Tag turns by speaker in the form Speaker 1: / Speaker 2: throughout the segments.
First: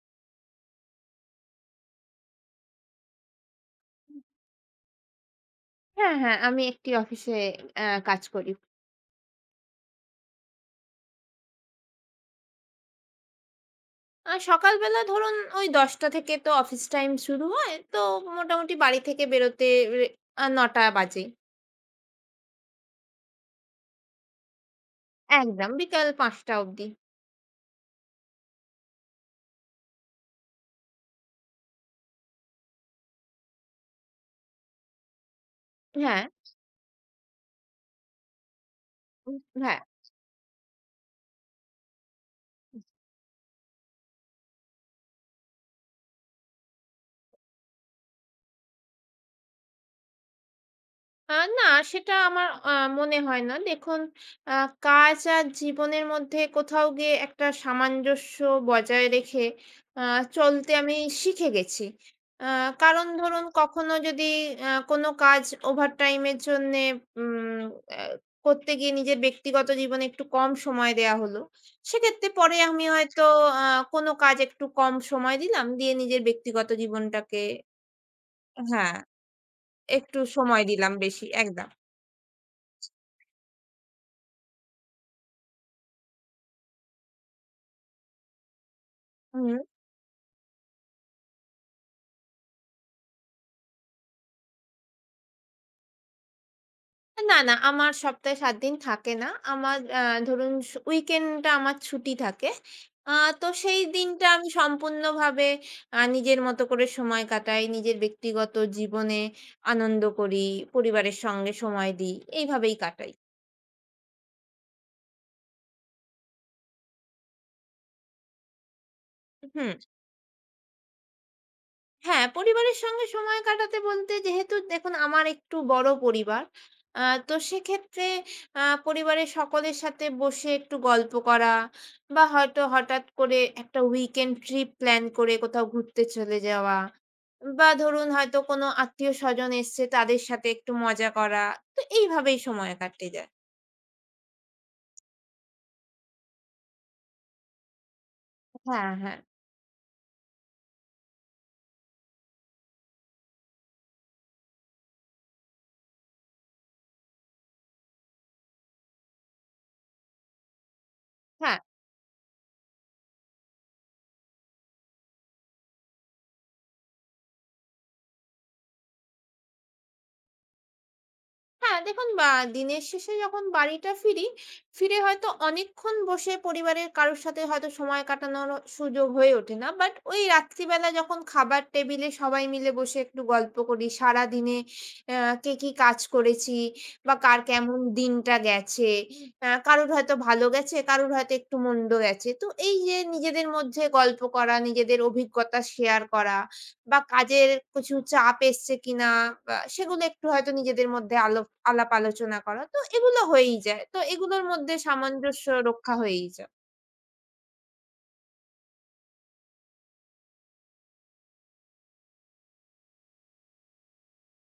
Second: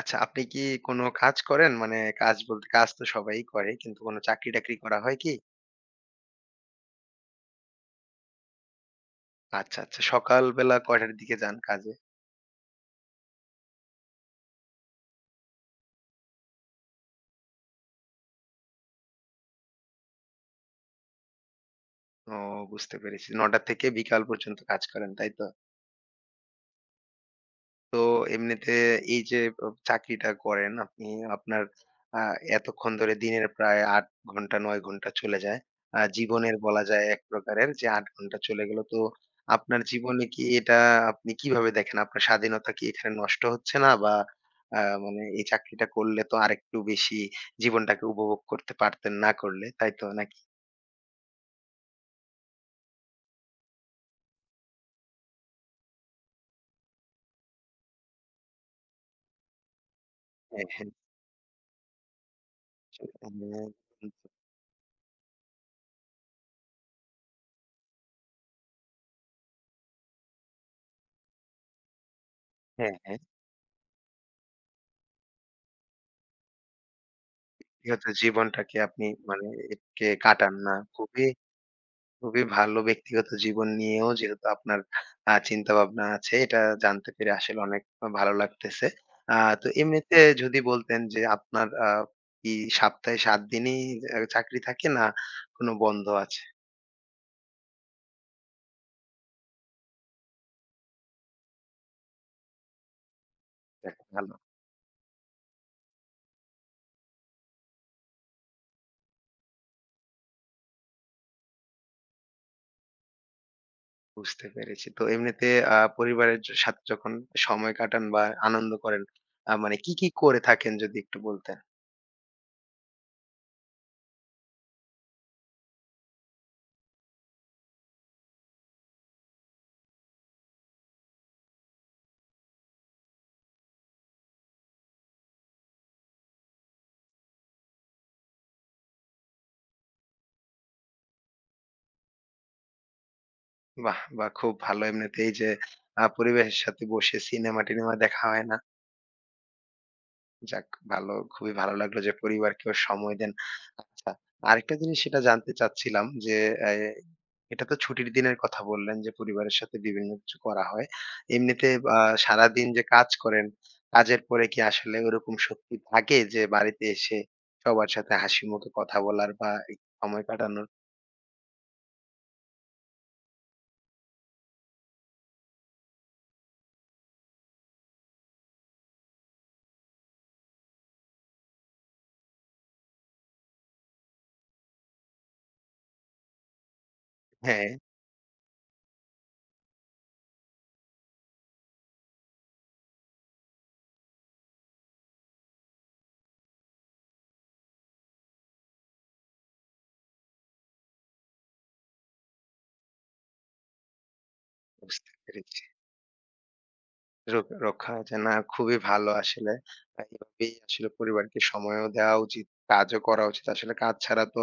Speaker 1: আচ্ছা, আপনি কি কোনো কাজ করেন? মানে কাজ বলতে কাজ তো সবাই করে। কিন্তু কোনো চাকরি-টাকরি করা হয় কি?
Speaker 2: হ্যাঁ, হ্যাঁ। আমি একটি অফিসে কাজ করি।
Speaker 1: আচ্ছা, আচ্ছা। সকালবেলা কয়টার দিকে যান কাজে?
Speaker 2: সকালবেলা ধরুন ওই ১০টা থেকে তো অফিস টাইম শুরু হয়। তো মোটামুটি বাড়ি থেকে বেরোতে রে আ ৯টা বাজে।
Speaker 1: ও, বুঝতে পেরেছি। ৯টা থেকে বিকাল পর্যন্ত কাজ করেন, তাই তো?
Speaker 2: একদম বিকাল ৫টা অবধি।
Speaker 1: তো এমনিতে এই যে চাকরিটা করেন আপনি, আপনার আ এতক্ষণ ধরে দিনের প্রায় ৮ ঘন্টা ৯ ঘন্টা চলে যায়।
Speaker 2: হ্যাঁ,
Speaker 1: জীবনের বলা যায় এক প্রকারের যে ৮ ঘন্টা চলে গেল। তো
Speaker 2: উম হ্যাঁ।
Speaker 1: আপনার জীবনে কি এটা আপনি কিভাবে দেখেন? আপনার স্বাধীনতা কি এখানে নষ্ট হচ্ছে না? বা আ মানে এই চাকরিটা করলে তো আরেকটু বেশি জীবনটাকে উপভোগ করতে পারতেন না করলে, তাই তো নাকি?
Speaker 2: না, সেটা আমার মনে হয় না। দেখুন, আ কাজ আর জীবনের মধ্যে কোথাও গিয়ে একটা সামঞ্জস্য বজায় রেখে আ
Speaker 1: হ্যাঁ,
Speaker 2: চলতে
Speaker 1: হ্যাঁ।
Speaker 2: আমি শিখে গেছি। আ কারণ ধরুন কখনো যদি কোনো কাজ ওভারটাইম এর জন্যে উম আ করতে গিয়ে নিজের ব্যক্তিগত জীবনে একটু কম সময় দেয়া হলো। সেক্ষেত্রে পরে আমি
Speaker 1: হ্যাঁ, হ্যাঁ।
Speaker 2: হয়তো আ কোনো কাজ একটু কম সময় দিলাম, দিয়ে নিজের ব্যক্তিগত জীবনটাকে
Speaker 1: যেহেতু জীবনটাকে
Speaker 2: হ্যাঁ,
Speaker 1: আপনি মানে কে
Speaker 2: একটু
Speaker 1: কাটান
Speaker 2: সময়
Speaker 1: না,
Speaker 2: দিলাম বেশি।
Speaker 1: খুবই
Speaker 2: একদম।
Speaker 1: খুবই ভালো ব্যক্তিগত জীবন নিয়েও যেহেতু আপনার চিন্তাভাবনা আছে, এটা জানতে পেরে আসলে অনেক ভালো লাগতেছে। আ
Speaker 2: হুম।
Speaker 1: তো এমনিতে যদি বলতেন যে আপনার কি সপ্তাহে ৭ দিনই চাকরি থাকে না, কোনো বন্ধ আছে?
Speaker 2: না, না আমার সপ্তাহে ৭ দিন থাকে না। আমার ধরুন উইকেন্ডটা আমার ছুটি থাকে। আ তো সেই
Speaker 1: যাক,
Speaker 2: দিনটা
Speaker 1: ভালো,
Speaker 2: আমি সম্পূর্ণভাবে নিজের মতো করে সময় কাটাই। নিজের ব্যক্তিগত জীবনে আনন্দ করি, পরিবারের সঙ্গে সময় দিই। এইভাবেই কাটাই।
Speaker 1: বুঝতে পেরেছি। তো এমনিতে পরিবারের সাথে যখন সময় কাটান বা আনন্দ করেন,
Speaker 2: হুম।
Speaker 1: মানে কি করে থাকেন যদি একটু বলতেন?
Speaker 2: হ্যাঁ, পরিবারের সঙ্গে সময় কাটাতে বলতে যেহেতু দেখুন আমার একটু বড় পরিবার। আ তো সেক্ষেত্রে আ পরিবারের সকলের সাথে বসে একটু গল্প করা বা হয়তো হঠাৎ করে একটা weekend trip প্ল্যান করে কোথাও ঘুরতে চলে যাওয়া বা ধরুন হয়তো কোনো আত্মীয়-স্বজন এসছে তাদের সাথে একটু মজা করা। তো এইভাবেই সময় কাটে যায়।
Speaker 1: বাহ! বাহ! খুব ভালো। এমনিতেই যে পরিবেশের সাথে বসে সিনেমা-টিনেমা দেখা হয় না?
Speaker 2: হ্যাঁ, হ্যাঁ।
Speaker 1: যাক, ভালো, খুবই ভালো লাগলো যে পরিবারকেও সময় দেন। আচ্ছা, আরেকটা জিনিস সেটা জানতে চাচ্ছিলাম যে এ এটা তো ছুটির দিনের কথা বললেন যে পরিবারের সাথে বিভিন্ন কিছু করা হয়।
Speaker 2: হ্যাঁ।
Speaker 1: এমনিতে আ সারাদিন যে কাজ করেন, কাজের পরে কি আসলে ওরকম শক্তি থাকে যে বাড়িতে এসে সবার সাথে হাসি মুখে কথা বলার বা একটু সময় কাটানোর?
Speaker 2: হ্যাঁ, দেখুন বা দিনের শেষে যখন বাড়িটা ফিরি, ফিরে হয়তো অনেকক্ষণ বসে পরিবারের কারো সাথে হয়তো সময় কাটানোরও সুযোগ হয়ে ওঠে না। বাট ওই রাত্রিবেলা যখন খাবার টেবিলে সবাই মিলে বসে একটু গল্প করি, সারাদিনে অ্যা কে কি কাজ করেছি বা কার
Speaker 1: হ্যাঁ,
Speaker 2: কেমন দিনটা গেছে। কারোর হয়তো ভালো গেছে, কারোর হয়তো একটু মন্দ গেছে। তো এই যে নিজেদের মধ্যে গল্প করা, নিজেদের অভিজ্ঞতা শেয়ার করা বা কাজের কিছু চাপ এসছে কিনা বা সেগুলো একটু হয়তো নিজেদের মধ্যে আলাপ আলোচনা করা। তো এগুলো হয়েই যায়। তো এগুলোর মধ্যে
Speaker 1: বুঝতে
Speaker 2: সামঞ্জস্য
Speaker 1: পেরেছি।
Speaker 2: রক্ষা হয়েই যায়।
Speaker 1: রোগ রক্ষা হয়েছে। না, খুবই ভালো আসলে। এভাবেই আসলে পরিবারকে সময়ও দেওয়া উচিত, কাজও করা উচিত। আসলে কাজ ছাড়া তো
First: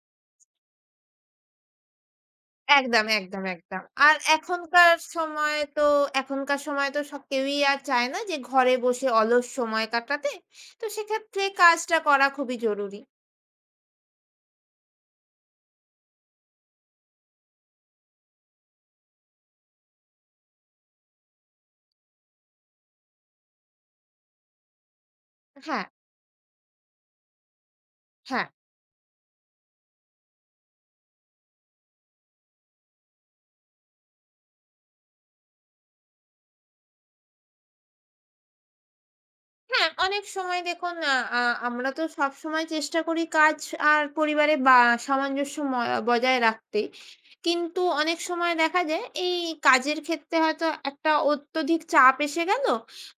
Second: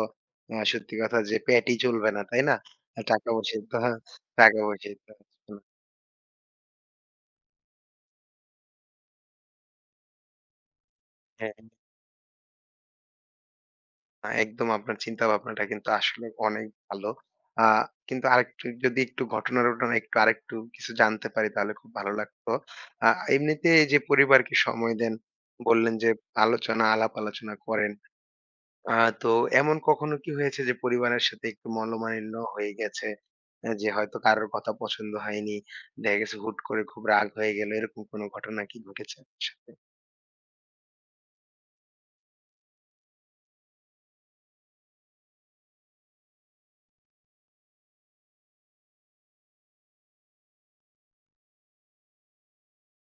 Speaker 1: সত্যি কথা যে পেটই চলবে না, তাই না? আর
Speaker 2: একদম, একদম,
Speaker 1: টাকা-পয়সাই তো
Speaker 2: একদম। আর
Speaker 1: টাকা-পয়সাই
Speaker 2: এখনকার
Speaker 1: তো আসবে
Speaker 2: সময়
Speaker 1: না।
Speaker 2: তো এখনকার সময় তো সব কেউই আর চায় না যে ঘরে বসে অলস সময় কাটাতে। তো সেক্ষেত্রে
Speaker 1: হ্যাঁ,
Speaker 2: কাজটা করা খুবই জরুরি।
Speaker 1: একদম আপনার চিন্তাভাবনাটা কিন্তু আসলে অনেক ভালো। আ কিন্তু আরেকটু যদি একটু ঘটনা-টটনা একটু আরেকটু কিছু জানতে পারি তাহলে খুব ভালো লাগতো। আ এমনিতে এই যে পরিবারকে সময় দেন,
Speaker 2: হ্যাঁ,
Speaker 1: বললেন যে আলাপ-আলোচনা করেন।
Speaker 2: হ্যাঁ।
Speaker 1: আ তো এমন কখনো কি হয়েছে যে পরিবারের সাথে একটু মনোমালিন্য হয়ে গেছে? যে হয়তো কারোর কথা পছন্দ হয়নি। দেখা গেছে হুট করে খুব রাগ হয়ে গেল। এরকম কোনো ঘটনা কি ঘটেছে আপনার সাথে?
Speaker 2: হ্যাঁ, অনেক সময় দেখুন আ আ আমরা তো সবসময় চেষ্টা করি কাজ আর পরিবারে বা সামঞ্জস্য বজায় রাখতে। কিন্তু অনেক সময় দেখা যায় এই কাজের ক্ষেত্রে হয়তো একটা অত্যধিক চাপ এসে গেল।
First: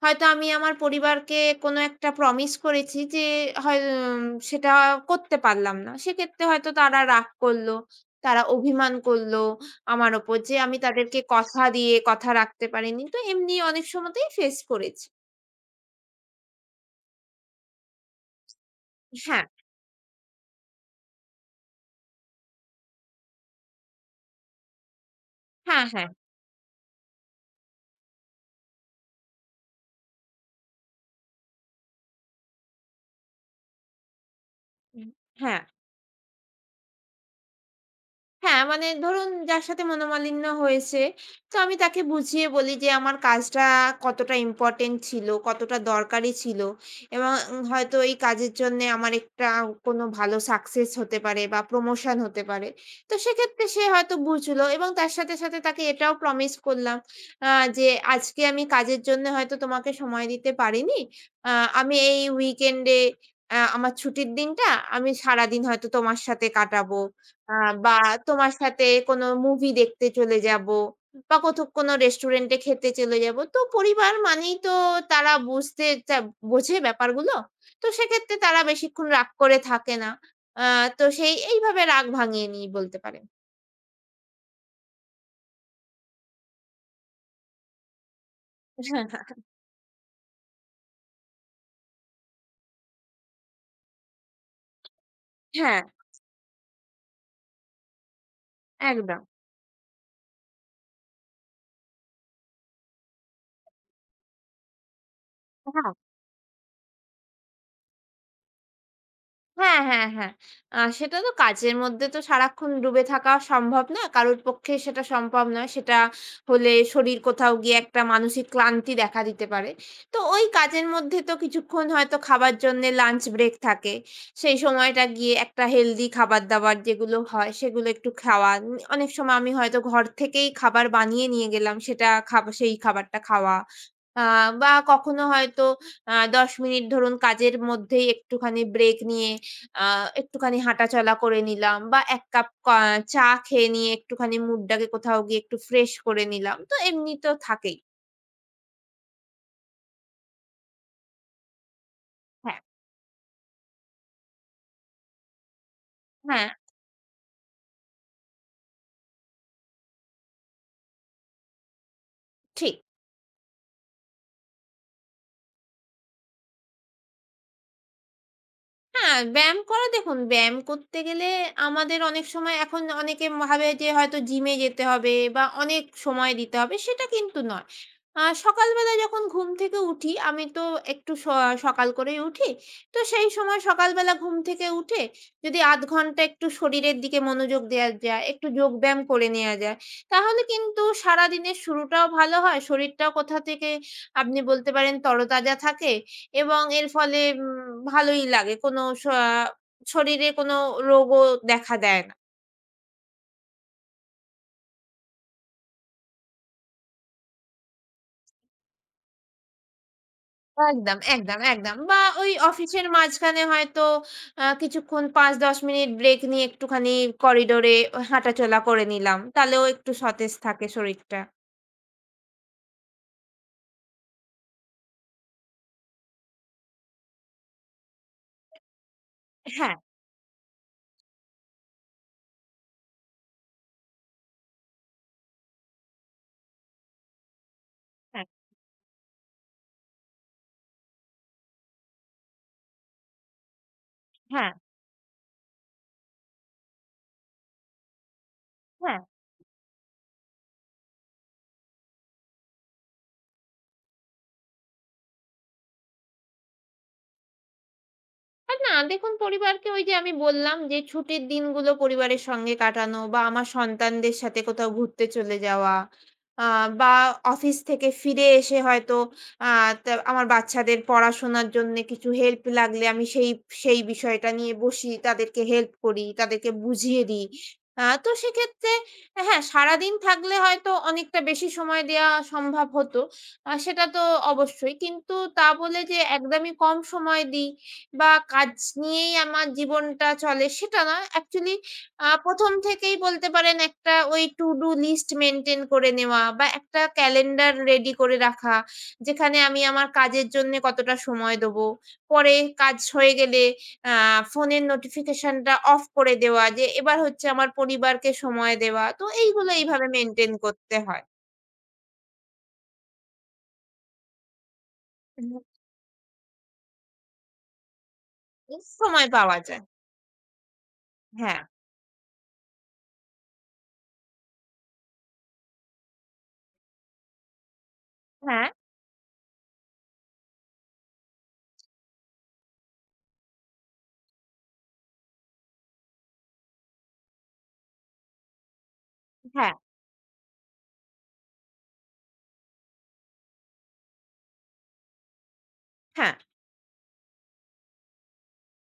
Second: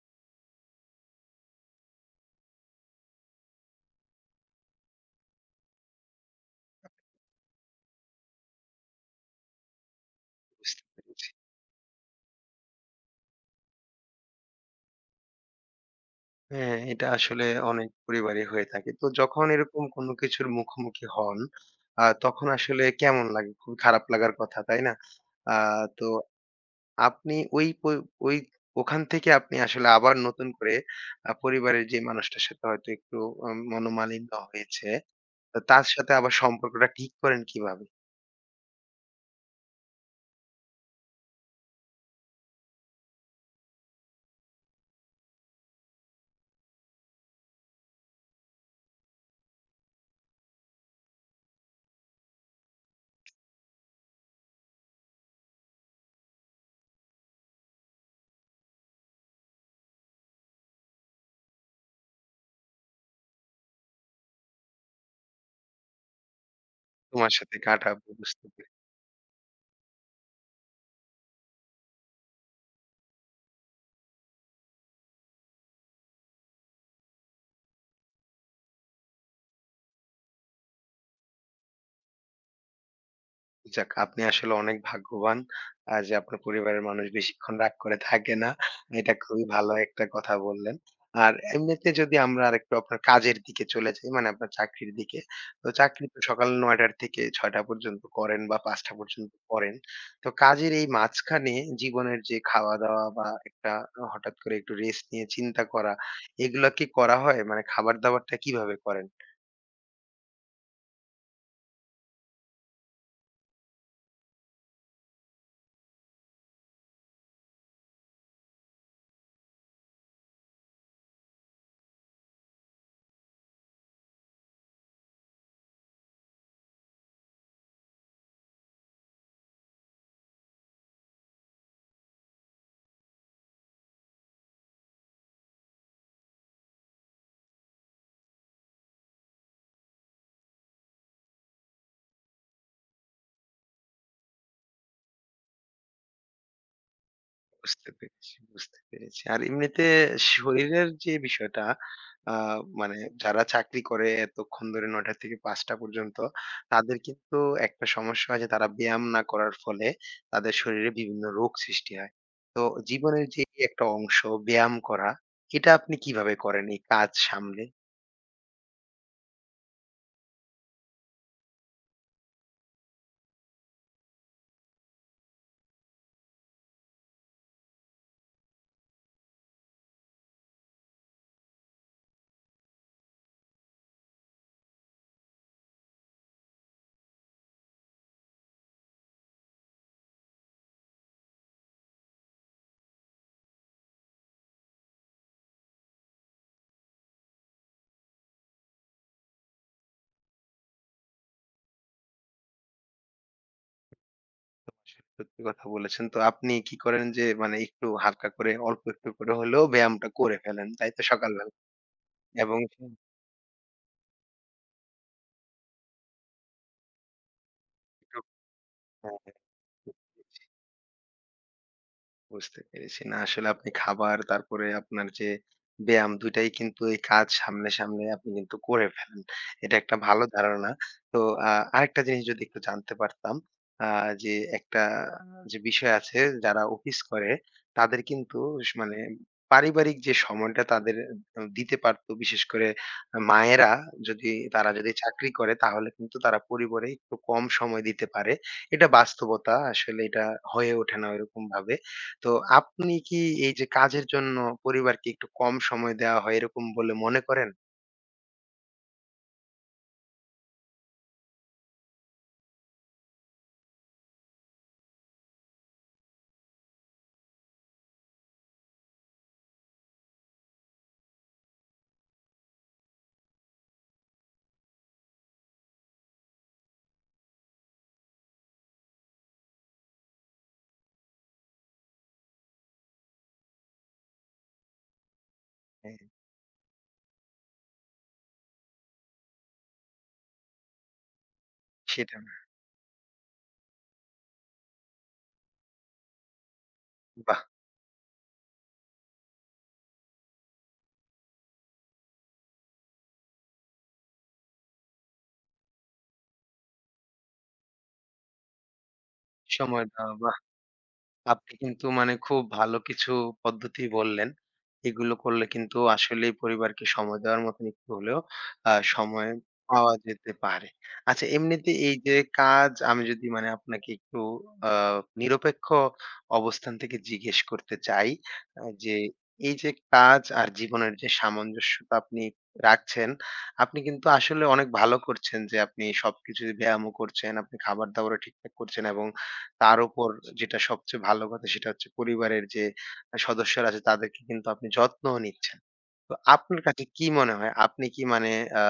Speaker 2: হয়তো আমি আমার পরিবারকে কোনো একটা প্রমিস করেছি যে হয় উম সেটা করতে পারলাম না। সেক্ষেত্রে হয়তো তারা রাগ করল, তারা অভিমান করল আমার ওপর যে আমি
Speaker 1: বুঝতে
Speaker 2: তাদেরকে
Speaker 1: পেরেছি।
Speaker 2: কথা দিয়ে কথা রাখতে পারিনি। তো এমনি অনেক সময়তেই ফেস করেছি।
Speaker 1: হ্যাঁ, এটা আসলে অনেক পরিবারই হয়ে থাকে। তো
Speaker 2: হ্যাঁ,
Speaker 1: যখন এরকম কোনো কিছুর মুখোমুখি হন, তখন আসলে কেমন লাগে? খুবই খারাপ লাগার কথা, তাই না? আ
Speaker 2: হ্যাঁ, হ্যাঁ।
Speaker 1: তো আপনি ওই প ওই ওখান থেকে আপনি আসলে আবার নতুন করে পরিবারের যে মানুষটার সাথে হয়তো একটু মনোমালিন্য হয়েছে,
Speaker 2: উম
Speaker 1: তো
Speaker 2: হ্যাঁ,
Speaker 1: তার সাথে আবার সম্পর্কটা ঠিক করেন কিভাবে?
Speaker 2: হ্যাঁ, মানে ধরুন যার সাথে মনোমালিন্য হয়েছে, তো আমি তাকে বুঝিয়ে বলি যে আমার কাজটা কতটা ইম্পোর্টেন্ট ছিল, কতটা দরকারি ছিল এবং হয়তো এই কাজের জন্যে আমার একটা কোনো ভালো সাকসেস হতে পারে বা প্রমোশন হতে পারে। তো সেক্ষেত্রে সে হয়তো বুঝলো এবং তার সাথে তাকে এটাও প্রমিস করলাম আ যে আজকে আমি কাজের জন্য হয়তো তোমাকে সময় দিতে পারিনি। আ আমি এই উইকেন্ডে আমার ছুটির দিনটা আমি সারাদিন হয়তো তোমার সাথে কাটাবো।
Speaker 1: তোমার
Speaker 2: আ
Speaker 1: সাথে
Speaker 2: বা
Speaker 1: কাটাবো বুঝতে।
Speaker 2: তোমার সাথে কোনো মুভি দেখতে চলে যাবো বা কোথাও কোনো রেস্টুরেন্টে খেতে চলে যাবো। তো পরিবার মানেই তো তারা বুঝতে চা বোঝে ব্যাপারগুলো। তো সেক্ষেত্রে তারা বেশিক্ষণ রাগ করে থাকে না। আ তো সেই এইভাবে রাগ ভাঙিয়ে নিই বলতে পারেন।
Speaker 1: যাক, আপনি আসলে অনেক ভাগ্যবান যে আপনার পরিবারের মানুষ বেশিক্ষণ রাগ করে থাকে না। এটা খুবই ভালো একটা কথা বললেন। আর এমনিতে যদি আমরা আরেকটু আপনার কাজের দিকে চলে যাই, মানে আপনার চাকরির দিকে। তো
Speaker 2: হ্যাঁ,
Speaker 1: চাকরি তো সকাল ৯ টার থেকে ৬ টা পর্যন্ত করেন বা ৫ টা
Speaker 2: একদম।
Speaker 1: পর্যন্ত করেন। তো কাজের এই মাঝখানে জীবনের যে খাওয়া-দাওয়া বা একটা হঠাৎ করে একটু রেস্ট নিয়ে চিন্তা
Speaker 2: হ্যাঁ।
Speaker 1: করা, এগুলা কি করা হয়? মানে খাবার-দাবারটা কিভাবে করেন?
Speaker 2: হ্যাঁ, হ্যাঁ, হ্যাঁ। সেটা তো কাজের মধ্যে তো সারাক্ষণ ডুবে থাকা সম্ভব না। কারোর পক্ষে সেটা সম্ভব নয়। সেটা হলে শরীর কোথাও গিয়ে একটা মানসিক ক্লান্তি দেখা দিতে পারে। তো ওই কাজের মধ্যে তো কিছুক্ষণ হয়তো খাবার জন্যে লাঞ্চ ব্রেক থাকে। সেই সময়টা গিয়ে একটা হেলদি খাবার-দাবার যেগুলো হয় সেগুলো একটু খাওয়া। অনেক সময় আমি হয়তো ঘর থেকেই খাবার বানিয়ে নিয়ে গেলাম। সেটা খাব সেই খাবারটা খাওয়া। আ বা কখনো হয়তো ১০ মিনিট ধরুন কাজের মধ্যেই একটুখানি ব্রেক নিয়ে আ একটুখানি হাঁটাচলা করে নিলাম বা ১ কাপ চা খেয়ে নিয়ে একটুখানি মুডটাকে কোথাও গিয়ে একটু ফ্রেশ করে নিলাম। তো এমনি তো থাকেই।
Speaker 1: বুঝতে পেরেছি, বুঝতে পেরেছি। আর এমনিতে শরীরের যে বিষয়টা, আ
Speaker 2: হ্যাঁ,
Speaker 1: মানে যারা চাকরি করে এতক্ষণ ধরে ৯টা থেকে ৫টা পর্যন্ত,
Speaker 2: হ্যাঁ,
Speaker 1: তাদের কিন্তু একটা সমস্যা হয় যে তারা ব্যায়াম না করার ফলে তাদের শরীরে বিভিন্ন রোগ সৃষ্টি হয়। তো
Speaker 2: ঠিক।
Speaker 1: জীবনের যে একটা অংশ ব্যায়াম করা, এটা আপনি কিভাবে করেন এই কাজ সামলে?
Speaker 2: হ্যাঁ, ব্যায়াম করা দেখুন, ব্যায়াম করতে গেলে আমাদের অনেক সময় এখন অনেকে ভাবে যে হয়তো জিমে যেতে হবে বা অনেক সময় দিতে হবে, সেটা কিন্তু নয়। সকালবেলা যখন ঘুম থেকে উঠি, আমি তো একটু স সকাল করেই উঠি। তো সেই সময় সকালবেলা ঘুম থেকে উঠে যদি ০.৫ ঘন্টা একটু শরীরের দিকে মনোযোগ দেয়া যায়, একটু যোগব্যায়াম করে নেয়া যায়, তাহলে কিন্তু সারাদিনের শুরুটাও ভালো হয়। শরীরটাও কোথা থেকে আপনি বলতে পারেন তরতাজা থাকে। এবং এর ফলে ভালোই লাগে। কোনো স শরীরে কোনো রোগও দেখা দেয় না।
Speaker 1: সত্যি কথা বলেছেন। তো আপনি কি করেন যে মানে একটু হালকা করে অল্প একটু করে হলেও ব্যায়ামটা করে ফেলেন, তাই
Speaker 2: একদম,
Speaker 1: তো
Speaker 2: একদম,
Speaker 1: সকালবেলা?
Speaker 2: একদম। বা ওই
Speaker 1: এবং
Speaker 2: অফিসের মাঝখানে হয়তো কিছুক্ষণ ৫-১০ মিনিট ব্রেক নিয়ে একটুখানি করিডোরে
Speaker 1: হ্যাঁ,
Speaker 2: হাঁটাচলা করে
Speaker 1: হ্যাঁ।
Speaker 2: নিলাম।
Speaker 1: হ্যাঁ।
Speaker 2: তাহলেও একটু সতেজ থাকে শরীরটা।
Speaker 1: বুঝতে পেরেছি। না, আসলে আপনি খাবার, তারপরে আপনার যে ব্যায়াম, ২ টাই কিন্তু এই কাজ সামনে আপনি কিন্তু করে ফেলেন।
Speaker 2: হ্যাঁ,
Speaker 1: এটা একটা ভালো ধারণা। তো আ আরেকটা জিনিস যদি একটু জানতে পারতাম, আ যে একটা যে বিষয় আছে, যারা অফিস করে তাদের
Speaker 2: হ্যাঁ,
Speaker 1: কিন্তু মানে পারিবারিক যে সময়টা তাদের দিতে পারতো, বিশেষ করে মায়েরা, যদি
Speaker 2: হ্যাঁ,
Speaker 1: তারা যদি চাকরি করে তাহলে কিন্তু তারা পরিবারে একটু কম সময় দিতে পারে। এটা
Speaker 2: হ্যাঁ।
Speaker 1: বাস্তবতা, আসলে এটা হয়ে ওঠে না ওইরকমভাবে। তো আপনি কি এই যে কাজের জন্য পরিবারকে একটু কম সময় দেওয়া হয় এরকম বলে মনে করেন?
Speaker 2: না দেখুন পরিবারকে ওই যে আমি বললাম যে ছুটির দিনগুলো পরিবারের সঙ্গে কাটানো বা আমার সন্তানদের সাথে কোথাও ঘুরতে চলে যাওয়া। আ বা অফিস থেকে ফিরে এসে হয়তো আ তা আমার বাচ্চাদের পড়াশোনার জন্যে কিছু হেল্প লাগলে আমি সেই সেই বিষয়টা নিয়ে বসি। তাদেরকে হেল্প করি, তাদেরকে বুঝিয়ে দিই। তো সেক্ষেত্রে হ্যাঁ, সারাদিন থাকলে হয়তো অনেকটা বেশি সময় দেয়া সম্ভব হতো। সেটা তো অবশ্যই। কিন্তু তা বলে
Speaker 1: হ্যাঁ,
Speaker 2: যে একদমই কম সময় দিই বা কাজ নিয়েই আমার জীবনটা চলে সেটা নয়। অ্যাকচুয়ালি
Speaker 1: সেটা না।
Speaker 2: ১ম থেকেই বলতে পারেন একটা ওই to do list মেইনটেইন করে নেওয়া বা একটা
Speaker 1: বাহ!
Speaker 2: ক্যালেন্ডার রেডি করে রাখা। যেখানে আমি আমার কাজের জন্যে কতটা সময় দেবো। পরে কাজ হয়ে গেলে আ ফোনের নোটিফিকেশনটা অফ করে দেওয়া যে এবার হচ্ছে আমার পরিবারকে সময় দেওয়া। তো এইগুলো
Speaker 1: সময়
Speaker 2: এইভাবে
Speaker 1: দেওয়া
Speaker 2: মেইনটেইন
Speaker 1: বা
Speaker 2: করতে হয়।
Speaker 1: আপনি কিন্তু মানে খুব ভালো কিছু পদ্ধতি বললেন। এগুলো করলে কিন্তু আসলেই পরিবারকে সময় দেওয়ার মতন একটু হলেও
Speaker 2: সময়
Speaker 1: সময়
Speaker 2: পাওয়া যায়।
Speaker 1: পাওয়া যেতে পারে। আচ্ছা,
Speaker 2: হ্যাঁ,
Speaker 1: এমনিতে এই যে কাজ, আমি যদি মানে আপনাকে একটু আ নিরপেক্ষ অবস্থান থেকে জিজ্ঞেস করতে চাই,
Speaker 2: হ্যাঁ,
Speaker 1: যে এই যে কাজ আর জীবনের যে সামঞ্জস্যতা আপনি রাখছেন, আপনি কিন্তু আসলে অনেক ভালো করছেন যে আপনি সবকিছু ব্যায়ামও করছেন, আপনি খাবার-দাবারও ঠিকঠাক করছেন এবং
Speaker 2: হ্যাঁ,
Speaker 1: তার উপর যেটা সবচেয়ে ভালো কথা সেটা হচ্ছে পরিবারের যে সদস্যরা আছে তাদেরকে কিন্তু আপনি যত্নও নিচ্ছেন। তো
Speaker 2: হ্যাঁ।
Speaker 1: আপনার কাছে কি মনে হয়, আপনি কি মানে আ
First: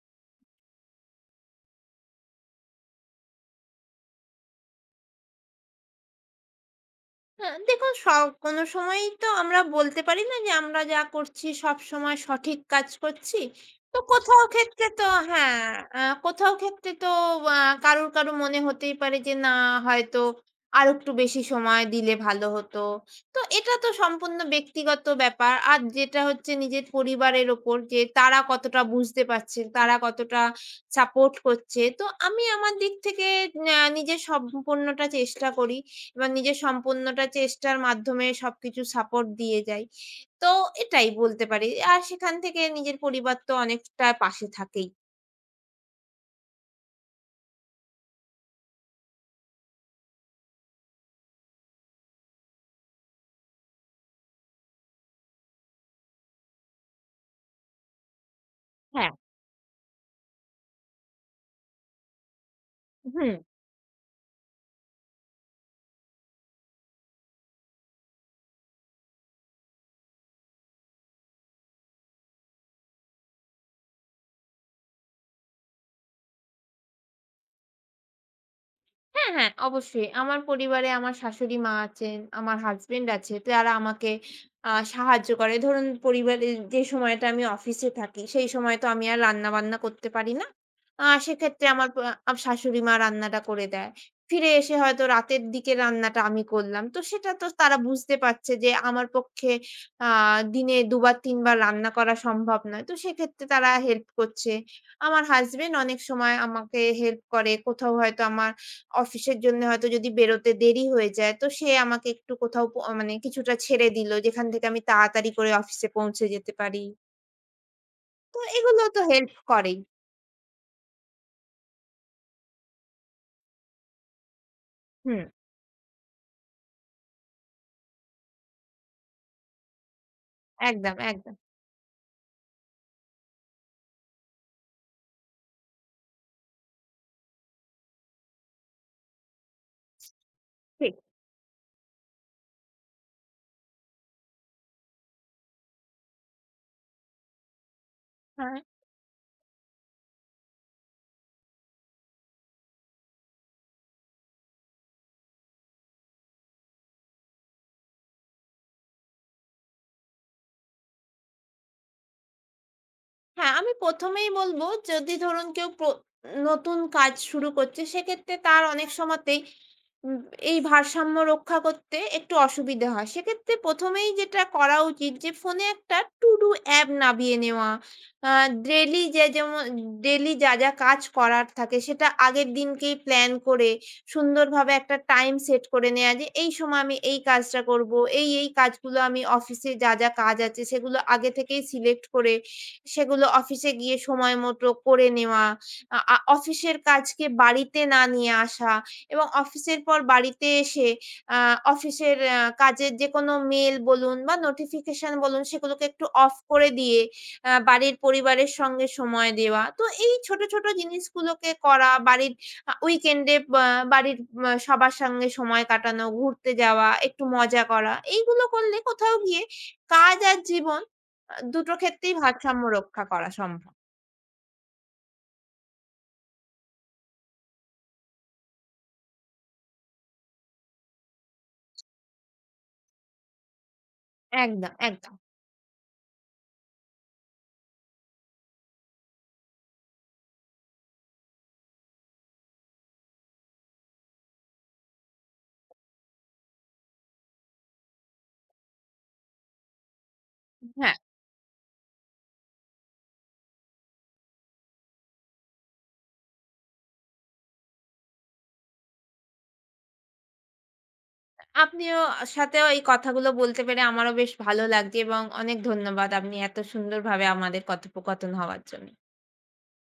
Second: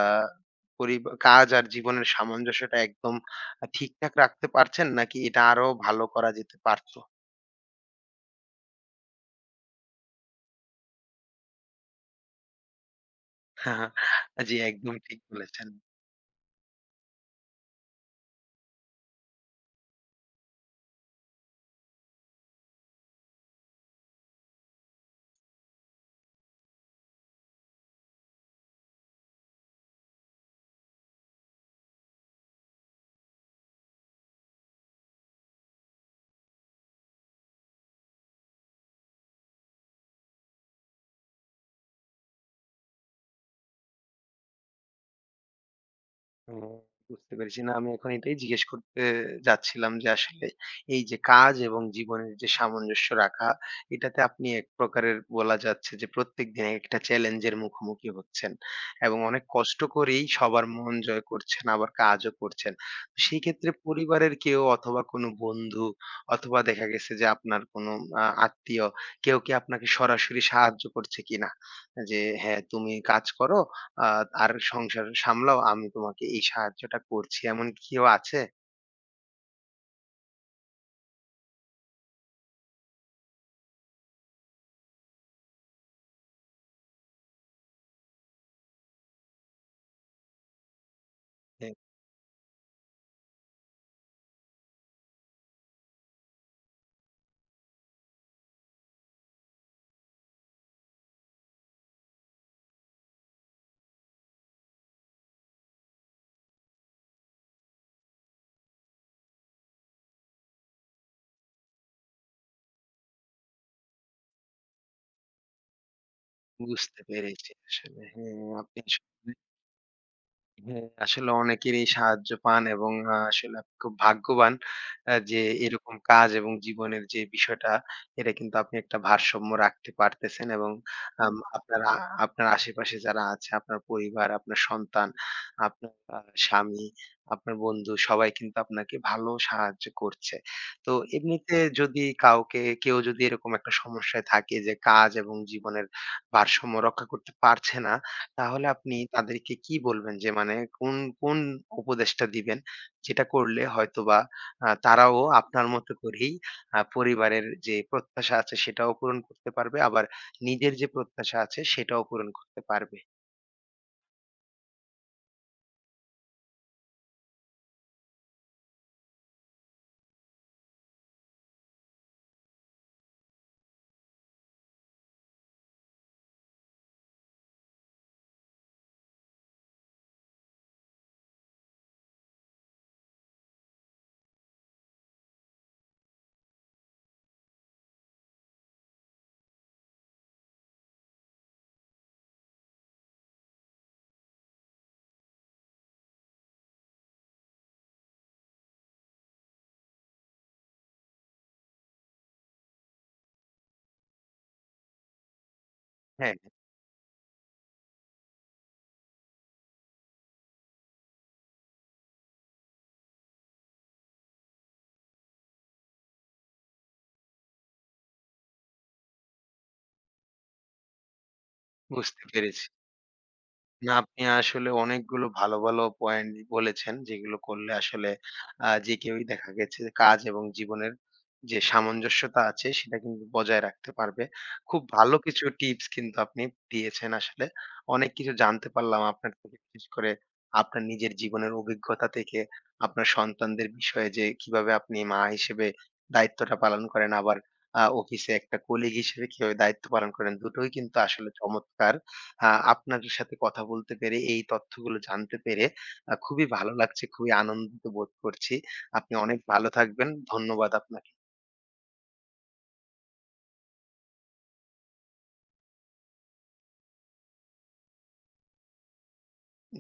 Speaker 1: পরিব কাজ আর জীবনের সামঞ্জস্যটা একদম ঠিকঠাক রাখতে পারছেন নাকি এটা আরো ভালো করা যেতে পারত?
Speaker 2: না, দেখুন কোনো সময়ই তো আমরা বলতে পারি না যে আমরা যা করছি সবসময় সঠিক কাজ করছি। তো কোথাও
Speaker 1: জি,
Speaker 2: ক্ষেত্রে
Speaker 1: একদম
Speaker 2: তো
Speaker 1: ঠিক
Speaker 2: হ্যাঁ,
Speaker 1: বলেছেন।
Speaker 2: কোথাও ক্ষেত্রে তো আ কারুর, কারুর মনে হতেই পারে যে না হয়তো আরেকটু বেশি সময় দিলে ভালো হতো। তো এটা তো সম্পূর্ণ ব্যক্তিগত ব্যাপার। আর যেটা হচ্ছে নিজের পরিবারের ওপর যে তারা কতটা বুঝতে পারছে, তারা কতটা সাপোর্ট করছে। তো আমি আমার দিক থেকে নিজের সম্পূর্ণটা চেষ্টা করি। এবার নিজের সম্পূর্ণটা চেষ্টার মাধ্যমে সবকিছু সাপোর্ট দিয়ে যাই। তো এটাই বলতে পারি। আর সেখান থেকে নিজের পরিবার তো অনেকটা পাশে থাকেই।
Speaker 1: হুম, বুঝতে পেরেছি। না, আমি এখন এটাই জিজ্ঞেস করতে যাচ্ছিলাম যে আসলে এই যে কাজ এবং জীবনের যে সামঞ্জস্য রাখা, এটাতে আপনি এক প্রকারের বলা যাচ্ছে যে প্রত্যেকদিন একটা চ্যালেঞ্জের মুখোমুখি হচ্ছেন
Speaker 2: হ্যাঁ।
Speaker 1: এবং অনেক কষ্ট করেই সবার মন জয় করছেন, আবার কাজও করছেন। তো
Speaker 2: হুম।
Speaker 1: সেই ক্ষেত্রে পরিবারের কেউ অথবা কোনো বন্ধু অথবা দেখা গেছে যে আপনার কোনো আত্মীয়, কেউ কি আপনাকে সরাসরি সাহায্য করছে কিনা? যে, "হ্যাঁ, তুমি কাজ করো আ আর সংসার সামলাও, আমি তোমাকে এই সাহায্যটা করছি।" এমন কেউ আছে?
Speaker 2: হ্যাঁ, হ্যাঁ, অবশ্যই। আমার পরিবারে আমার শাশুড়ি মা আছেন, আমার হাসব্যান্ড আছে। তারা আমাকে সাহায্য করে। ধরুন পরিবারের যে সময়টা আমি অফিসে থাকি, সেই সময় তো আমি আর রান্না-বান্না করতে পারি না। সেক্ষেত্রে
Speaker 1: হ্যাঁ।
Speaker 2: আমার প আ শাশুড়ি মা রান্নাটা করে দেয়। ফিরে এসে হয়তো রাতের দিকে রান্নাটা আমি করলাম। তো সেটা তো তারা বুঝতে পারছে যে আমার পক্ষে আ দিনে ২ বার ৩ বার রান্না করা সম্ভব নয়। তো সেক্ষেত্রে তারা হেল্প করছে। আমার হাসব্যান্ড অনেক সময় আমাকে হেল্প করে। কোথাও হয়তো আমার অফিসের জন্য হয়তো যদি বেরোতে দেরি হয়ে যায়, তো সে আমাকে একটু কোথাও মানে কিছুটা ছেড়ে দিল, যেখান থেকে আমি তাড়াতাড়ি করে অফিসে পৌঁছে যেতে পারি।
Speaker 1: বুঝতে পেরেছি আসলে।
Speaker 2: তো
Speaker 1: হ্যাঁ, আপনি,
Speaker 2: এগুলো তো হেল্প করেই।
Speaker 1: হ্যাঁ, আসলে অনেকেরই সাহায্য পান এবং আসলে আপনি খুব ভাগ্যবান
Speaker 2: হুম,
Speaker 1: যে এরকম কাজ এবং জীবনের যে বিষয়টা, এটা কিন্তু আপনি একটা ভারসাম্য রাখতে পারতেছেন এবং
Speaker 2: একদম, একদম।
Speaker 1: আম আপনার আ আপনার আশেপাশে যারা আছে, আপনার পরিবার, আপনার সন্তান, আপনার আ স্বামী, আপনার বন্ধু, সবাই কিন্তু আপনাকে ভালো সাহায্য করছে। তো
Speaker 2: ঠিক।
Speaker 1: এমনিতে যদি কাউকে, কেউ যদি এরকম একটা সমস্যায় থাকে যে কাজ এবং জীবনের ভারসাম্য রক্ষা করতে পারছে না,
Speaker 2: আ
Speaker 1: তাহলে আপনি তাদেরকে কি বলবেন, যে মানে কোন, কোন উপদেশটা দিবেন? যেটা করলে হয়তোবা তারাও আপনার মতো করেই পরিবারের যে প্রত্যাশা আছে সেটাও পূরণ করতে পারবে, আবার নিজের যে প্রত্যাশা আছে সেটাও পূরণ করতে পারবে।
Speaker 2: হ্যাঁ, আমি ১ম এই বলব যদি ধরুন কেউ নতুন কাজ শুরু করছে সেক্ষেত্রে তার অনেক সময়তেই উম এই ভারসাম্য রক্ষা করতে একটু অসুবিধে হয়। সেক্ষেত্রে ১ম এই যেটা করা উচিত যে ফোনে একটা to do অ্যাপ নামিয়ে নেওয়া। আ ডেইলি যে যেমন ডেইলি যা, যা কাজ করার থাকে সেটা আগের দিনকেই প্ল্যান করে সুন্দরভাবে একটা টাইম সেট করে নেয়া যে এই সময় আমি এই কাজটা করব। এই কাজগুলো আমি অফিসে যা, যা কাজ আছে সেগুলো আগে থেকেই সিলেক্ট করে সেগুলো অফিসে গিয়ে সময় মতো করে নেওয়া। আ আ অফিসের কাজকে বাড়িতে না নিয়ে আসা এবং অফিসের পর বাড়িতে এসে আ অফিসের কাজের যেকোনো মেইল বলুন বা নোটিফিকেশন বলুন সেগুলোকে একটু অফ
Speaker 1: হ্যাঁ,
Speaker 2: করে দিয়ে বাড়ির পরিবারের সঙ্গে সময় দেওয়া। তো এই ছোট, ছোট জিনিসগুলোকে করা, বাড়ির উইকেন্ডে বা বাড়ির সবার সঙ্গে সময় কাটানো, ঘুরতে যাওয়া, একটু মজা করা। এইগুলো করলে কোথাও গিয়ে কাজ আর জীবন দুটো ক্ষেত্রেই
Speaker 1: বুঝতে
Speaker 2: ভারসাম্য
Speaker 1: পেরেছি।
Speaker 2: রক্ষা করা সম্ভব।
Speaker 1: না, আপনি আসলে অনেকগুলো ভালো, ভালো পয়েন্ট বলেছেন, যেগুলো করলে আসলে যে কেউই, দেখা গেছে যে কাজ এবং জীবনের যে সামঞ্জস্যতা আছে, সেটা কিন্তু বজায় রাখতে পারবে।
Speaker 2: একদম,
Speaker 1: খুব
Speaker 2: একদম।
Speaker 1: ভালো কিছু টিপস কিন্তু আপনি দিয়েছেন আসলে। অনেক কিছু জানতে পারলাম আপনার থেকে, বিশেষ করে আপনার নিজের জীবনের অভিজ্ঞতা থেকে, আপনার সন্তানদের বিষয়ে যে কিভাবে আপনি মা হিসেবে দায়িত্বটা পালন করেন, আবার অফিসে একটা কলিগ হিসেবে কিভাবে দায়িত্ব পালন করেন, দুটোই
Speaker 2: হ্যাঁ,
Speaker 1: কিন্তু আসলে চমৎকার। আ আপনার সাথে কথা বলতে পেরে, এই তথ্যগুলো জানতে পেরে খুবই ভালো লাগছে, খুবই আনন্দিত বোধ করছি। আপনি অনেক ভালো থাকবেন। ধন্যবাদ আপনাকে।
Speaker 2: আপনিও সাথেও এই কথাগুলো বলতে পেরে আমারও বেশ ভালো লাগছে এবং অনেক ধন্যবাদ আপনি এত সুন্দরভাবে আমাদের কথোপকথন হওয়ার জন্য।
Speaker 1: জি।